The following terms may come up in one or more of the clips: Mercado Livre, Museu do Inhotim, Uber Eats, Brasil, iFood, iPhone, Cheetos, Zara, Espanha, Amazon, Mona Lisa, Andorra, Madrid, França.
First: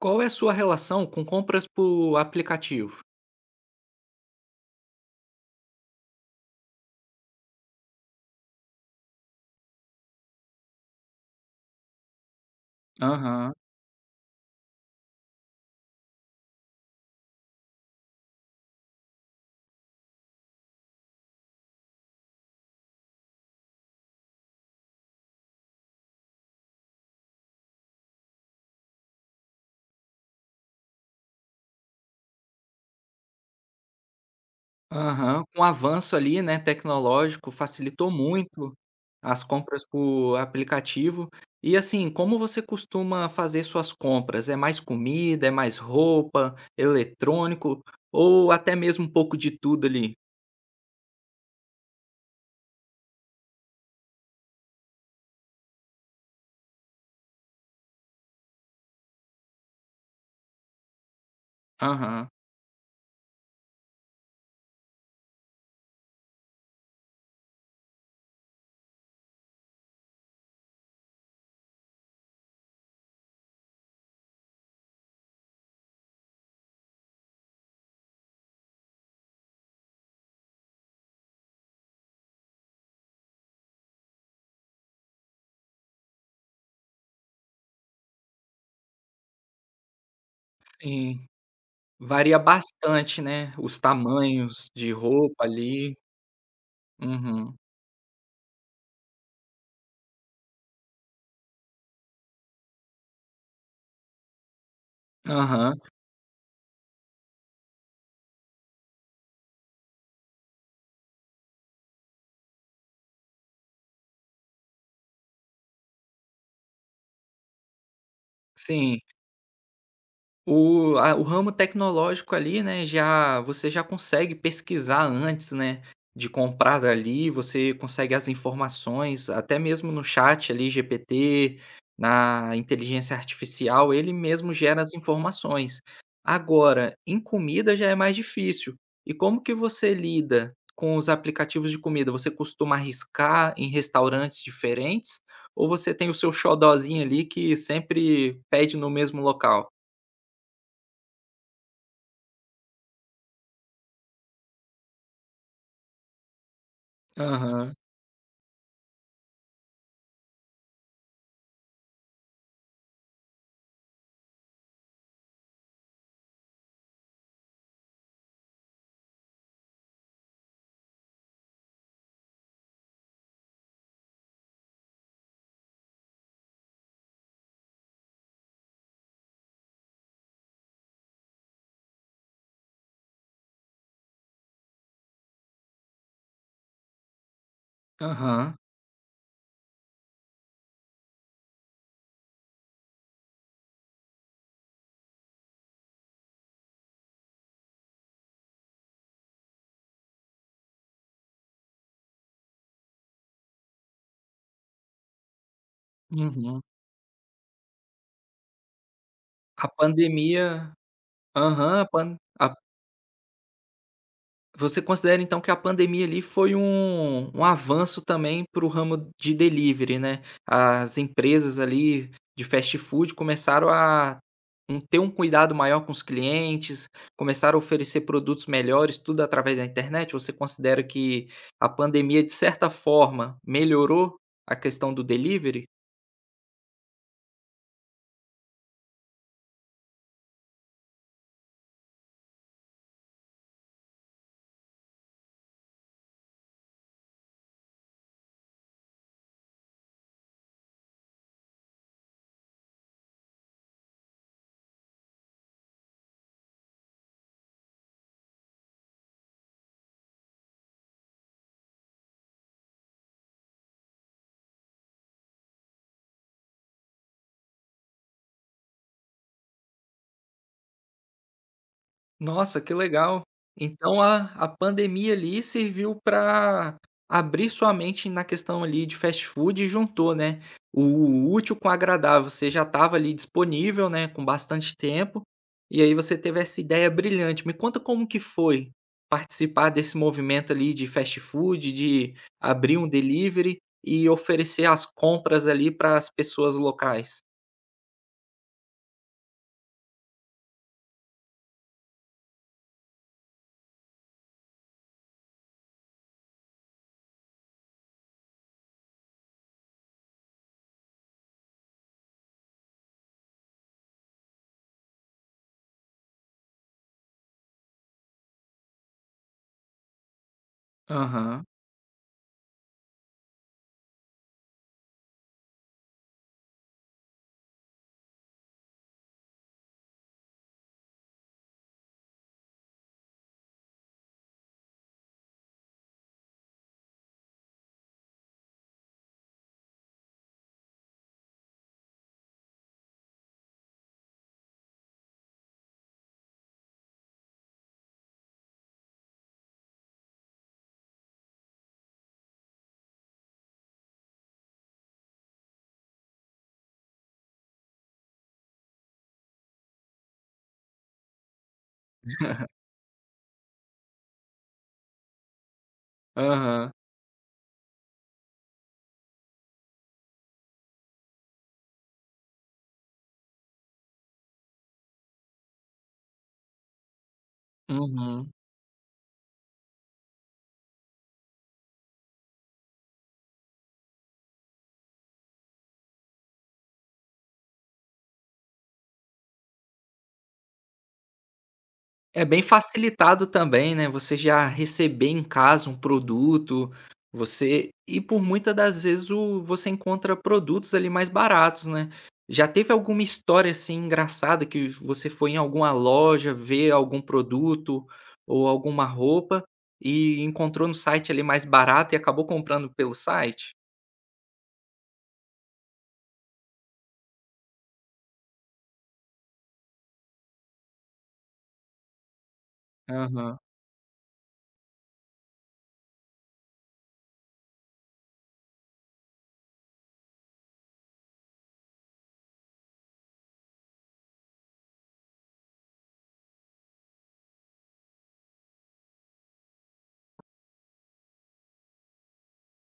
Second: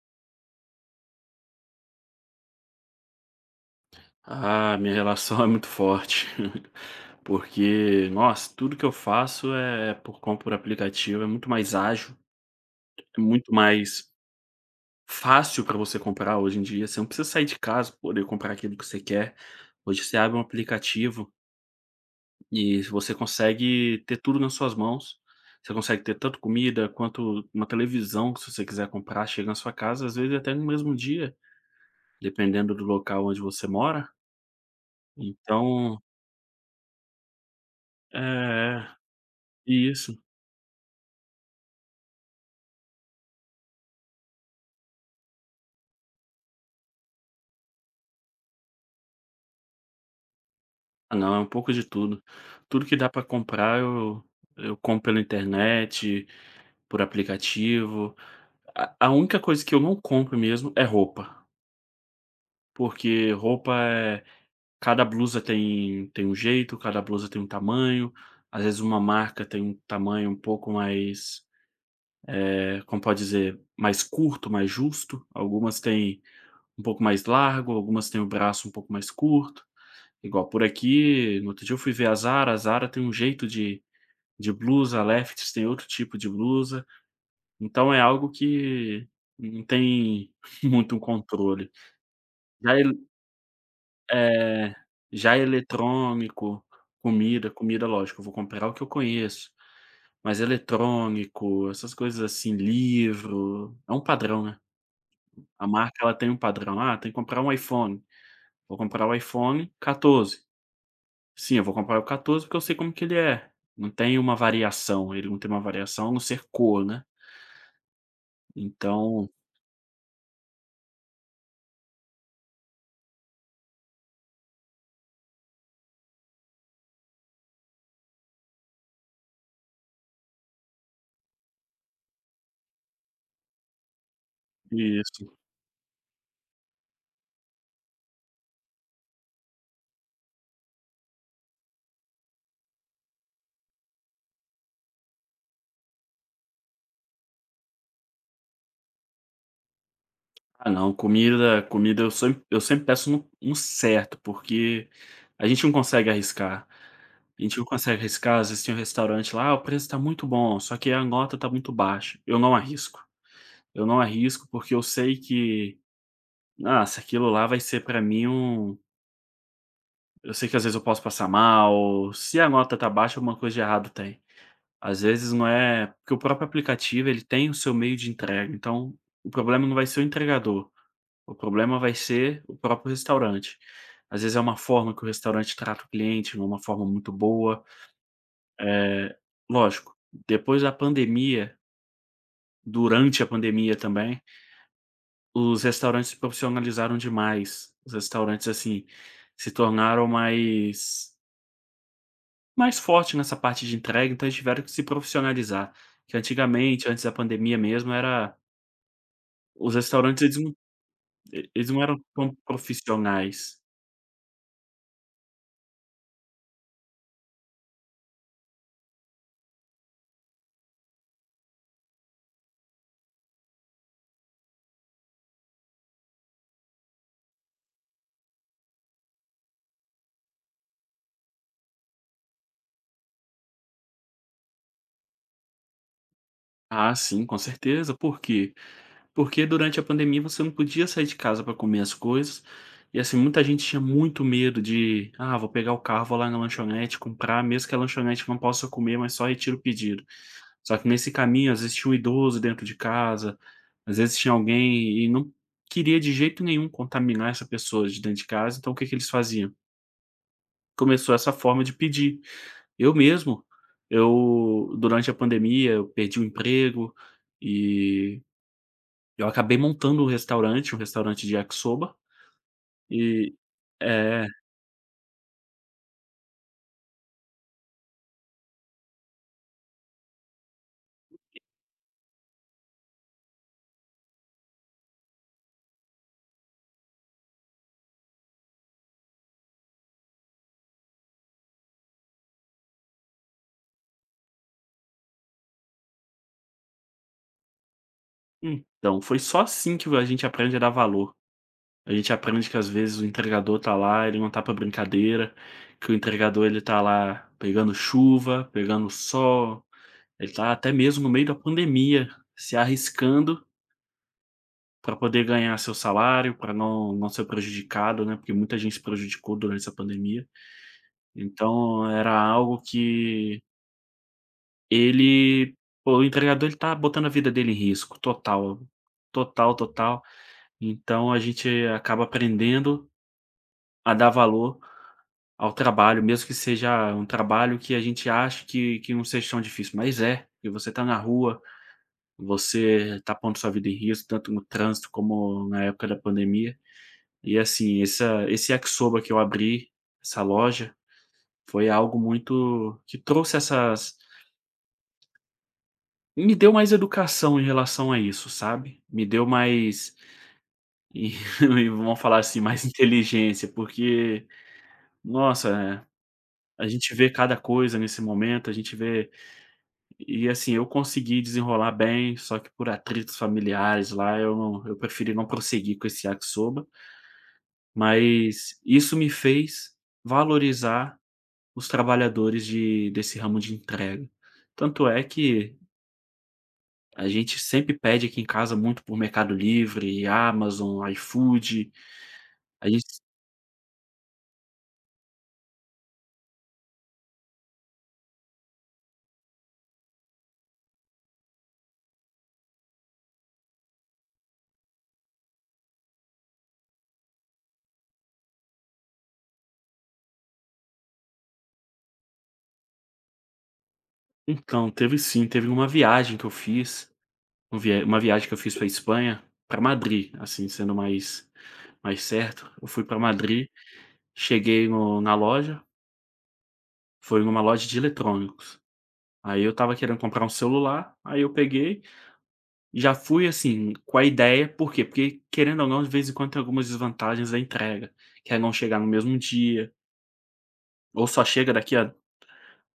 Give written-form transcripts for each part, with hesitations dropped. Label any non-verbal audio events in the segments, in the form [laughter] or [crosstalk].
Qual é a sua relação com compras por aplicativo? Ah, minha relação [laughs] é muito forte, [laughs] porque, nossa, tudo que eu faço é por compra por aplicativo, é muito mais ágil, é muito Aham. mais fácil para você comprar hoje em dia. Você não precisa sair de casa para poder comprar aquilo que você quer. Hoje você abre um aplicativo e você consegue ter tudo nas suas mãos. Você consegue ter tanto comida quanto uma televisão, que se você quiser comprar, chega na sua casa, às vezes até no mesmo dia, dependendo do local onde você mora. Aham. Com o Então, avanço ali, né, tecnológico, facilitou muito é, é as compras isso. por aplicativo. E assim, como você costuma fazer suas compras? É mais comida, é mais roupa, eletrônico ou até mesmo um pouco de tudo ali? Ah não, é um pouco de tudo. Tudo que dá para comprar eu compro pela internet, por aplicativo. A única coisa que eu não compro mesmo é roupa, Aham. porque roupa é cada blusa tem um jeito, cada blusa tem um tamanho. Às vezes uma marca tem um tamanho um pouco mais, como pode dizer, mais curto, mais justo. Algumas têm um pouco mais largo, algumas têm o braço um pouco mais curto. Igual por aqui, no outro dia eu fui ver a Zara tem um jeito de blusa, lefts tem outro tipo de blusa, então é algo que não tem [laughs] muito um Sim, controle. varia Já el bastante, né, os tamanhos eh, de já é roupa ali. eletrônico, comida Uhum. comida lógico, eu vou comprar o que eu conheço, mas eletrônico, essas coisas assim, livro, é um padrão, né. A Aham, marca ela tem um padrão, ah, tem que comprar um iPhone, vou comprar o iPhone 14. Sim, eu vou comprar o 14 porque eu sei como que ele é, não tem uma variação, ele não tem uma variação a não ser cor, né, sim. então O ramo tecnológico ali, né, já você já consegue pesquisar antes, né, de comprar dali, você consegue as informações, até mesmo no chat ali GPT, na inteligência artificial, ele mesmo gera as Isso. informações. Agora, em comida já é mais difícil. E como que você lida com os aplicativos de comida? Você costuma arriscar em restaurantes diferentes ou você tem o seu xodózinho ali que sempre pede no mesmo local? Ah não, comida comida eu sempre peço um no certo, porque a gente não consegue arriscar. A gente não Aham, consegue arriscar, às vezes tem um restaurante lá: "Ah, o preço tá muito bom, só que a nota tá muito baixa". Eu não arrisco. Eu não arrisco, porque eu sei que, ah, se aquilo lá vai ser pra mim um eu sei que às vezes eu posso passar mal, se a nota tá baixa alguma coisa de errado tem. Às vezes não é porque o próprio aplicativo ele tem o seu meio de entrega, então o problema não vai ser o entregador. O problema vai ser o próprio restaurante. Às vezes é uma forma que o restaurante trata o cliente, não é uma forma muito boa. aham, Eh, lógico, depois da pandemia, durante a pandemia também, os restaurantes se profissionalizaram demais. Os restaurantes, assim, se tornaram mais forte nessa parte de entrega, então eles tiveram que se profissionalizar. Que uhum. antigamente, antes da pandemia mesmo, era A os restaurantes pandemia eles aham, não a eram pan tão a profissionais. você considera então que a pandemia ali foi um avanço também para o ramo de delivery, né. As empresas ali de fast food começaram a ter um cuidado maior com os clientes, começaram a oferecer produtos melhores, tudo através da internet. Você considera que a pandemia, de certa forma, melhorou a questão do delivery? Ah, sim, com certeza. Por quê? Porque durante a pandemia você não podia sair de casa para comer as coisas, e assim, muita gente tinha muito medo de: "Ah, vou pegar o carro, vou lá na lanchonete comprar, mesmo que a lanchonete não possa comer, mas só retiro o pedido". Só que nesse caminho, às vezes tinha um idoso dentro de casa, às vezes tinha alguém e não queria de jeito nenhum contaminar essa pessoa de dentro de casa, então o que que eles faziam? Começou essa forma de pedir. Eu mesmo, eu durante a pandemia eu perdi o emprego, e eu acabei montando um restaurante de yakisoba Nossa, que legal. e Então é, a pandemia ali serviu para abrir sua mente na questão ali de fast food e juntou, né, o útil com o agradável. Você já estava ali disponível, né, com bastante tempo, e aí você teve essa ideia brilhante. Me conta como que foi participar desse movimento ali de fast food, de abrir um delivery e oferecer as compras ali para as pessoas locais? então, foi só assim que a gente aprende a dar valor. A gente aprende que às vezes o entregador tá lá, ele não tá pra brincadeira, que o entregador ele tá lá pegando chuva, pegando sol. Ele tá até mesmo no meio da pandemia, se arriscando pra poder ganhar seu salário, pra não ser prejudicado, né, porque muita gente se prejudicou durante essa pandemia. Aham, Então, era algo que Ele pô, o entregador ele tá botando a vida dele em risco total, total, total. Então a gente acaba aprendendo a dar valor ao trabalho, mesmo que seja um trabalho que a gente acha que não seja tão difícil, mas é, que você tá na rua, você tá pondo sua vida em risco, tanto no trânsito como na época da pandemia. E assim, essa esse yakisoba que eu abri, essa loja, foi algo muito que trouxe essas Me deu mais educação em relação a isso, sabe. Me deu mais e [laughs] e vamos falar assim, mais inteligência, porque, nossa, a aham, gente vê cada coisa nesse momento, a gente vê e assim, eu consegui desenrolar bem, só que por atritos familiares lá, eu preferi não prosseguir com esse yakisoba, uhum. mas isso me fez valorizar os trabalhadores de desse ramo de entrega. Tanto é que A gente sempre pede aqui em casa muito por Mercado Livre, Amazon, iFood. É bem A gente facilitado também, né, você já receber em casa um produto, você e por muitas das vezes o você encontra produtos ali mais baratos, né. Já teve alguma história, assim, engraçada que você foi em alguma loja ver algum produto ou alguma roupa e encontrou no site ali mais barato e acabou comprando pelo site? Então, teve sim, teve uma viagem que eu fiz, um vie uma viagem que eu fiz para Espanha, para Madrid, assim, sendo mais mais certo. Eu fui para Madrid, cheguei no na loja, foi numa loja de eletrônicos. Aí eu estava querendo comprar um celular, aí eu peguei, já fui, assim, com a ideia, por quê? Porque querendo ou não, de vez em quando tem algumas desvantagens da entrega, que é não chegar no mesmo dia, ou só chega daqui a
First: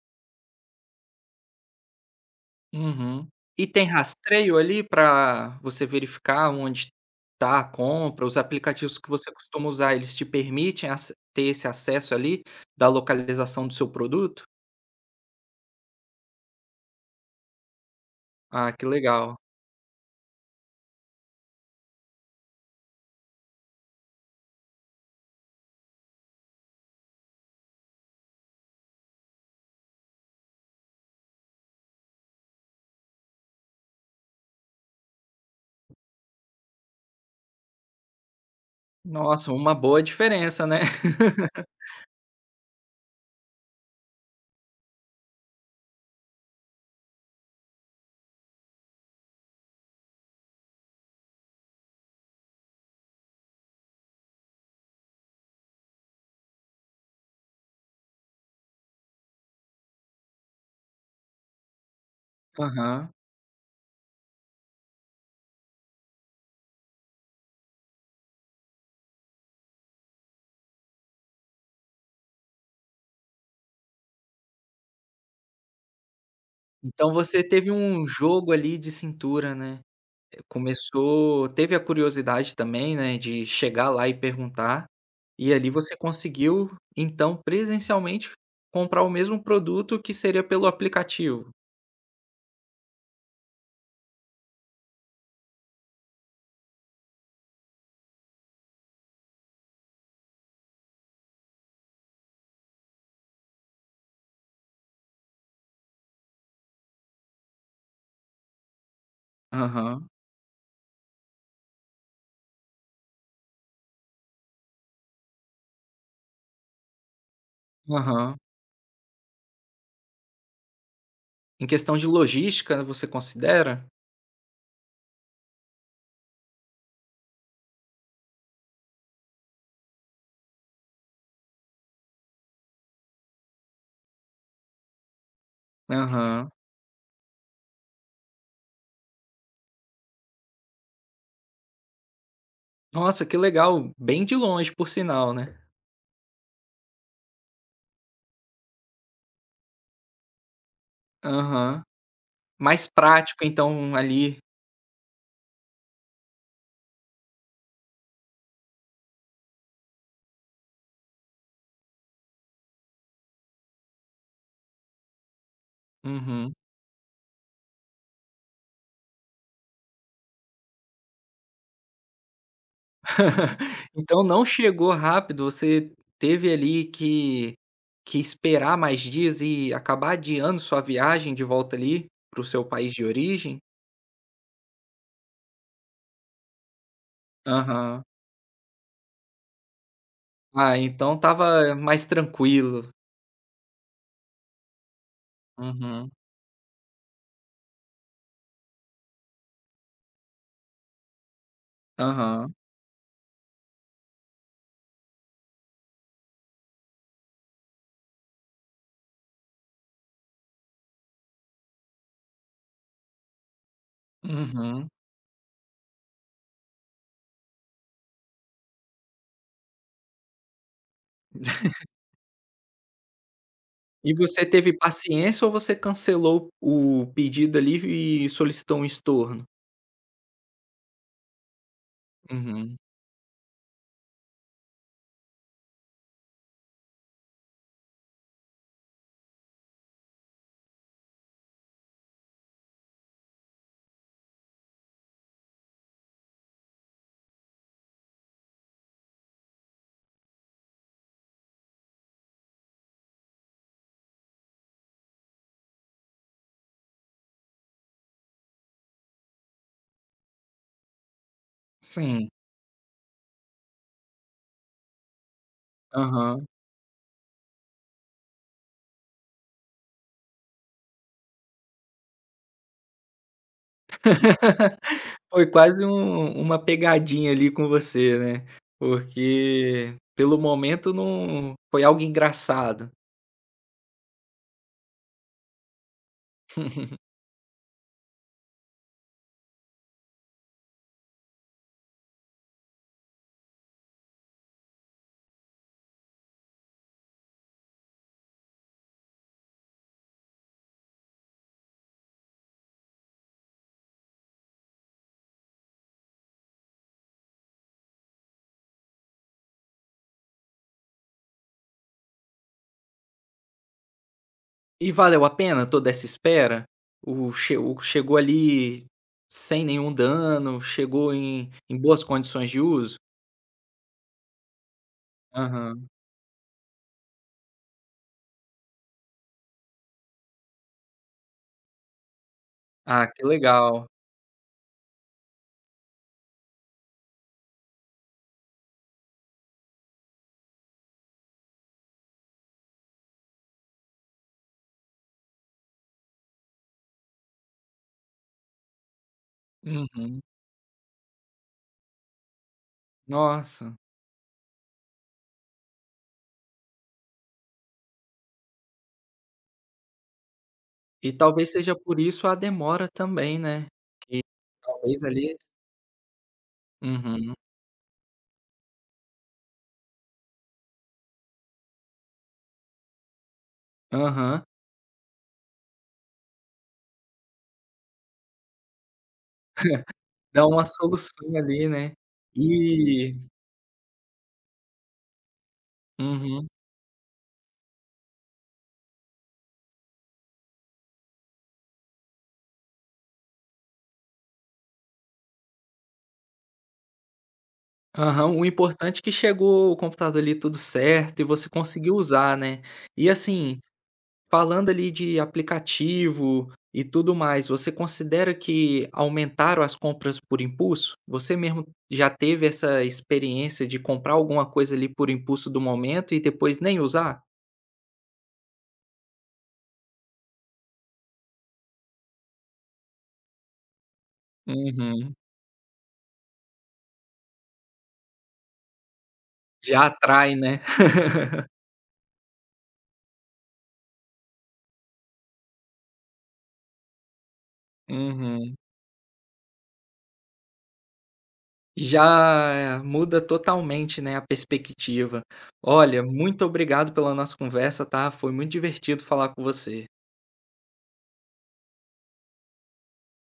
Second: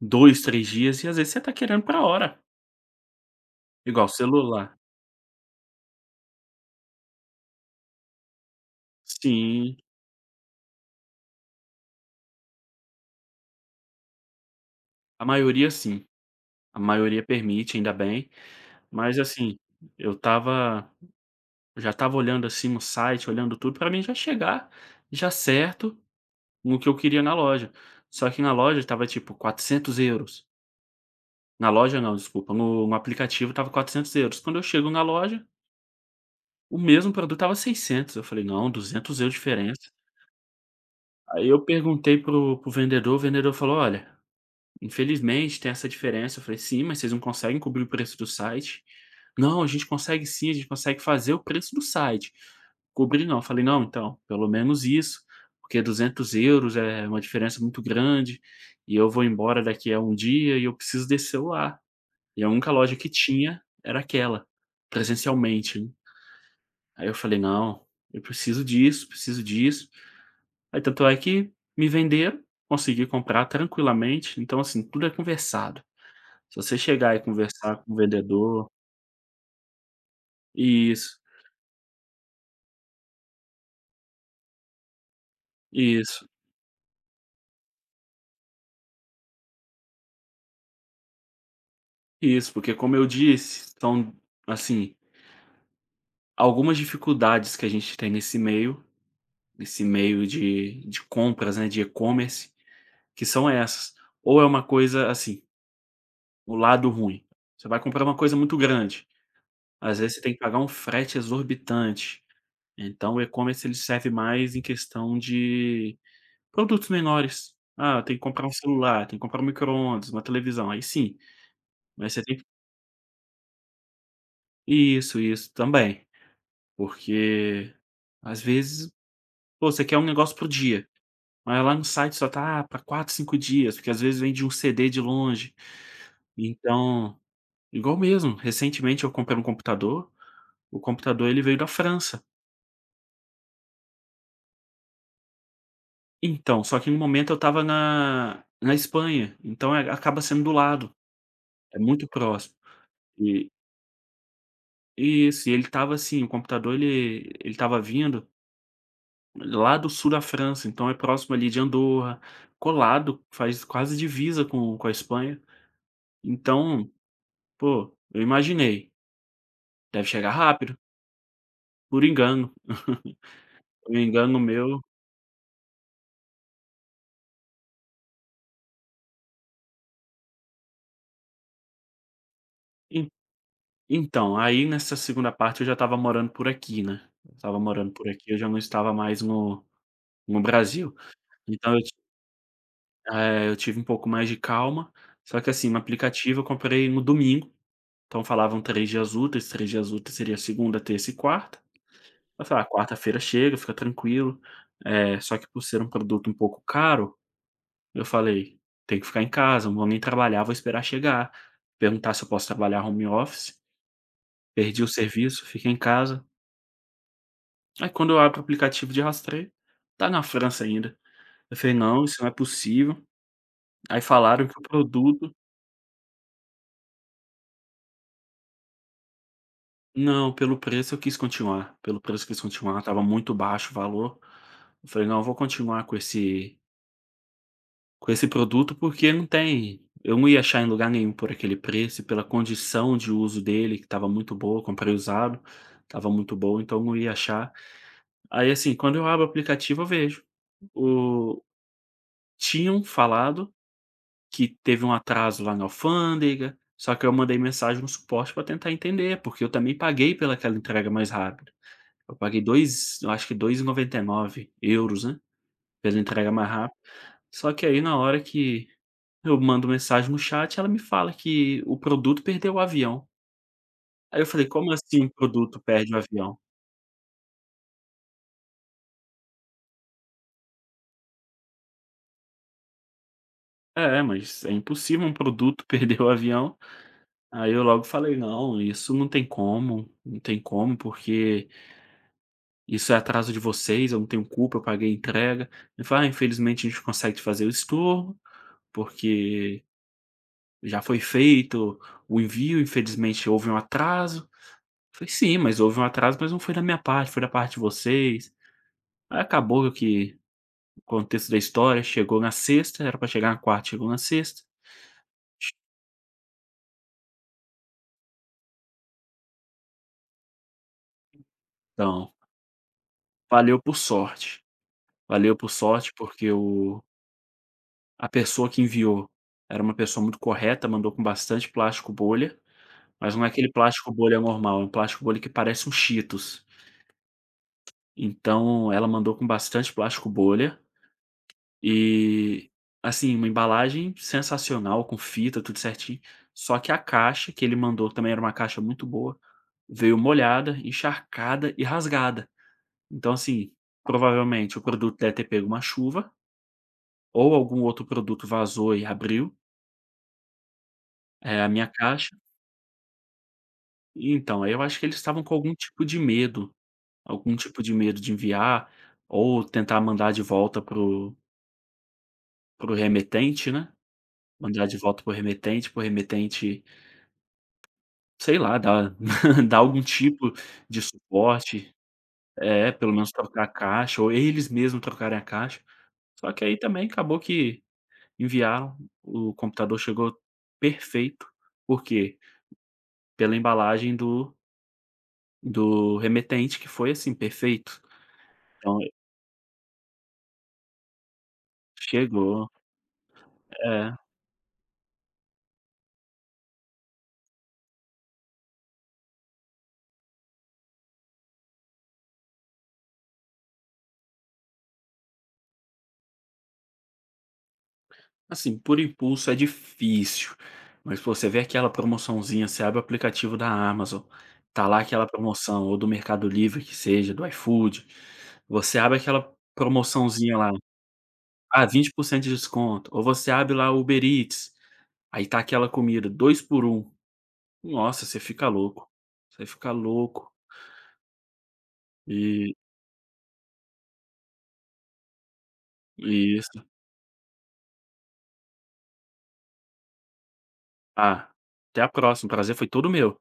2 3 dias e às vezes você tá querendo pra hora, Uhum. E tem igual rastreio celular. ali para você verificar onde tá a compra? Os aplicativos que você costuma Sim, usar, eles te permitem ace ter esse acesso ali da localização do seu produto? Sim, a maioria permite, ainda bem, Ah, que mas legal. assim, eu estava eu já estava olhando assim no site, olhando tudo pra mim já chegar, já certo, no que eu queria na loja. Só que na loja estava tipo 400 euros. Na loja não, desculpa, no aplicativo estava euros. Quando eu chego na loja, o mesmo produto estava 600. Eu falei: "Não, €200 de Nossa, uma diferença". boa diferença, né? [laughs] Aí eu perguntei pro o vendedor falou: "Olha, infelizmente tem essa diferença". Eu falei: "Sim, mas vocês não conseguem cobrir o preço do site". "Não, a gente consegue sim, a gente consegue fazer o preço do site, cobrir não". Eu falei: "Não, então, pelo menos isso, porque 200 euros é uma diferença muito grande, e eu vou embora daqui a um dia e eu preciso desse celular". E a única loja que Aham. tinha era aquela, presencialmente, né. Aí eu falei: "Não, eu preciso disso, preciso disso". Aí tanto é que me venderam, consegui comprar tranquilamente, então assim, tudo é conversado. Se você Então chegar e você teve conversar com o um jogo vendedor ali de cintura, né? Isso, Começou teve a curiosidade também, né, de chegar lá e perguntar, e ali você isso, conseguiu, então, presencialmente comprar o mesmo produto que seria pelo aplicativo. isso, porque como eu disse, são, assim, algumas dificuldades que a gente tem nesse meio de compras, né, de e-commerce, que são essas. Ou é uma coisa assim, o lado ruim, você vai comprar uma coisa muito grande, às Aham, vezes você tem que pagar um frete exorbitante, então o e-commerce ele serve mais em questão de produtos menores. Ah, tem que aham. comprar um celular, tem que comprar um micro-ondas, uma televisão, aí sim. Em questão de Mas você tem que logística, você considera? Isso, também. Porque, às vezes, pô, você quer um negócio para dia, mas lá no site só tá para 4 5 dias, porque às vezes vem de um CD de longe. Aham. Então igual mesmo, recentemente eu comprei um computador, o computador ele veio da França. Nossa, que legal, bem de longe por sinal, né. Então, só que no momento eu estava na Espanha, então é acaba sendo do lado, é Aham. muito próximo. Mais prático E então ali. Isso, e ele tava assim, o computador ele tava vindo lá do sul da França, então é próximo ali de Andorra, colado, faz quase divisa com a Espanha. Uhum. Então, pô, eu imaginei, deve chegar rápido, por engano. [laughs] [laughs] Por Então engano não meu chegou rápido, você teve ali que esperar mais dias e acabar adiando sua viagem de volta ali para o seu país de en origem? então, aí nessa segunda parte eu já estava morando por aqui, né, eu estava morando Aham. por aqui, eu já não estava mais no Ah, Brasil, então tava então mais tranquilo. Eu tive um pouco mais de calma, só que assim, no Uhum. aplicativo eu comprei no domingo, então falavam 3 dias úteis, 3 dias úteis seria segunda, terça e quarta. Eu Aham. falei: "Ah, quarta-feira chega, fica tranquilo". Eh, só que por ser um produto um pouco caro, eu falei: tem que ficar em casa, não vou nem trabalhar, vou esperar chegar, perguntar se eu posso trabalhar home office, perdi o Uhum. serviço, fiquei em casa". Aí quando eu abro o aplicativo de rastreio, tá na França ainda. Eu falei: [laughs] "Não, isso não é possível". Aí E você falaram que o teve produto paciência ou você cancelou o pedido ali e solicitou um estorno? não, pelo preço eu quis continuar, pelo preço eu quis Uhum. continuar, estava muito baixo o valor. Eu falei: "Não, eu vou continuar com esse com esse produto, porque não tem eu não ia achar em lugar nenhum por aquele preço e pela condição de uso dele que estava muito boa, comprei usado, estava muito bom, então não ia achar". Aí, assim, quando eu abro o aplicativo eu vejo, o tinham falado que teve um atraso lá na alfândega, só que eu mandei mensagem no suporte para tentar entender, porque eu também paguei pelaquela entrega mais rápida. Eu Sim. paguei 2 eu acho que 2,99 euros né, pela entrega Aham. mais rápida. Só que aí na hora que eu mando mensagem no chat, ela me fala que o produto perdeu o avião. Aí eu falei: "Como assim um Foi produto quase perde o avião?". Uma pegadinha ali com você, né, porque pelo momento não foi algo engraçado. "É, mas é impossível um produto [laughs] perder o avião". Aí eu logo falei: "Não, isso não tem como, não tem como, porque isso é atraso de vocês, eu não tenho culpa, eu paguei a entrega". Ele falou: "Ah, infelizmente a gente consegue te fazer o estorno, porque já foi feito o envio, infelizmente houve um atraso". Eu falei: "Sim, mas houve um atraso, mas não foi da minha parte, foi da parte de vocês". Aí acabou que contexto da história, chegou na sexta, era pra chegar na quarta, chegou na sexta. E valeu a pena toda essa espera? O chegou ali sem nenhum dano, chegou em boas Então, condições de uso? valeu por sorte. Valeu por Aham. sorte, porque o a pessoa que enviou era uma pessoa muito correta, mandou com bastante plástico bolha, Ah, mas que não é aquele legal. plástico bolha normal, é um plástico bolha que parece um Cheetos. Então, ela mandou com bastante plástico bolha e, assim, uma embalagem sensacional, com fita, tudo certinho. Só que a caixa que ele mandou, também era uma caixa muito boa, veio Uhum. molhada, encharcada e rasgada. Então, assim, Nossa, provavelmente o produto deve ter pego uma chuva, ou algum outro produto vazou e abriu, e a talvez minha seja por caixa. isso a demora também, né, que Então, aí eu acho que eles talvez estavam ali com algum tipo de medo, Uhum. algum tipo de medo de enviar, ou tentar mandar de volta pro remetente, né, Aham. mandar de volta pro remetente, sei lá, dar [laughs] dar algum tipo Dá uma de solução ali, suporte. né. É, pelo menos E trocar a caixa, ou eles mesmos trocarem a caixa. Só que Uhum. aí também acabou que enviaram, o computador chegou perfeito, por quê? Pela embalagem do remetente que foi, assim, perfeito. Aham, o Então importante é que chegou o computador ali tudo certo e você conseguiu usar, chegou né. E assim, é, falando ali de aplicativo e tudo mais, você considera que aumentaram as compras por impulso? Você mesmo já teve essa experiência de comprar alguma coisa ali por impulso do momento e depois nem usar? assim, por impulso é difícil, mas pô, você vê aquela promoçãozinha, você abre o aplicativo da Amazon, tá lá aquela Uhum. promoção, ou do Mercado Livre que seja, do iFood, você abre aquela Já atrai, promoçãozinha lá, né? [laughs] ah, 20% de desconto, ou você abre lá o Uber Eats, aí tá aquela comida 2 por 1. Nossa, você fica Uhum. louco, você fica louco. E Já muda totalmente, né, a perspectiva. Olha, e muito isso. obrigado pela nossa conversa, tá? Foi muito divertido falar com você. Ah, até a próxima, o prazer foi todo meu.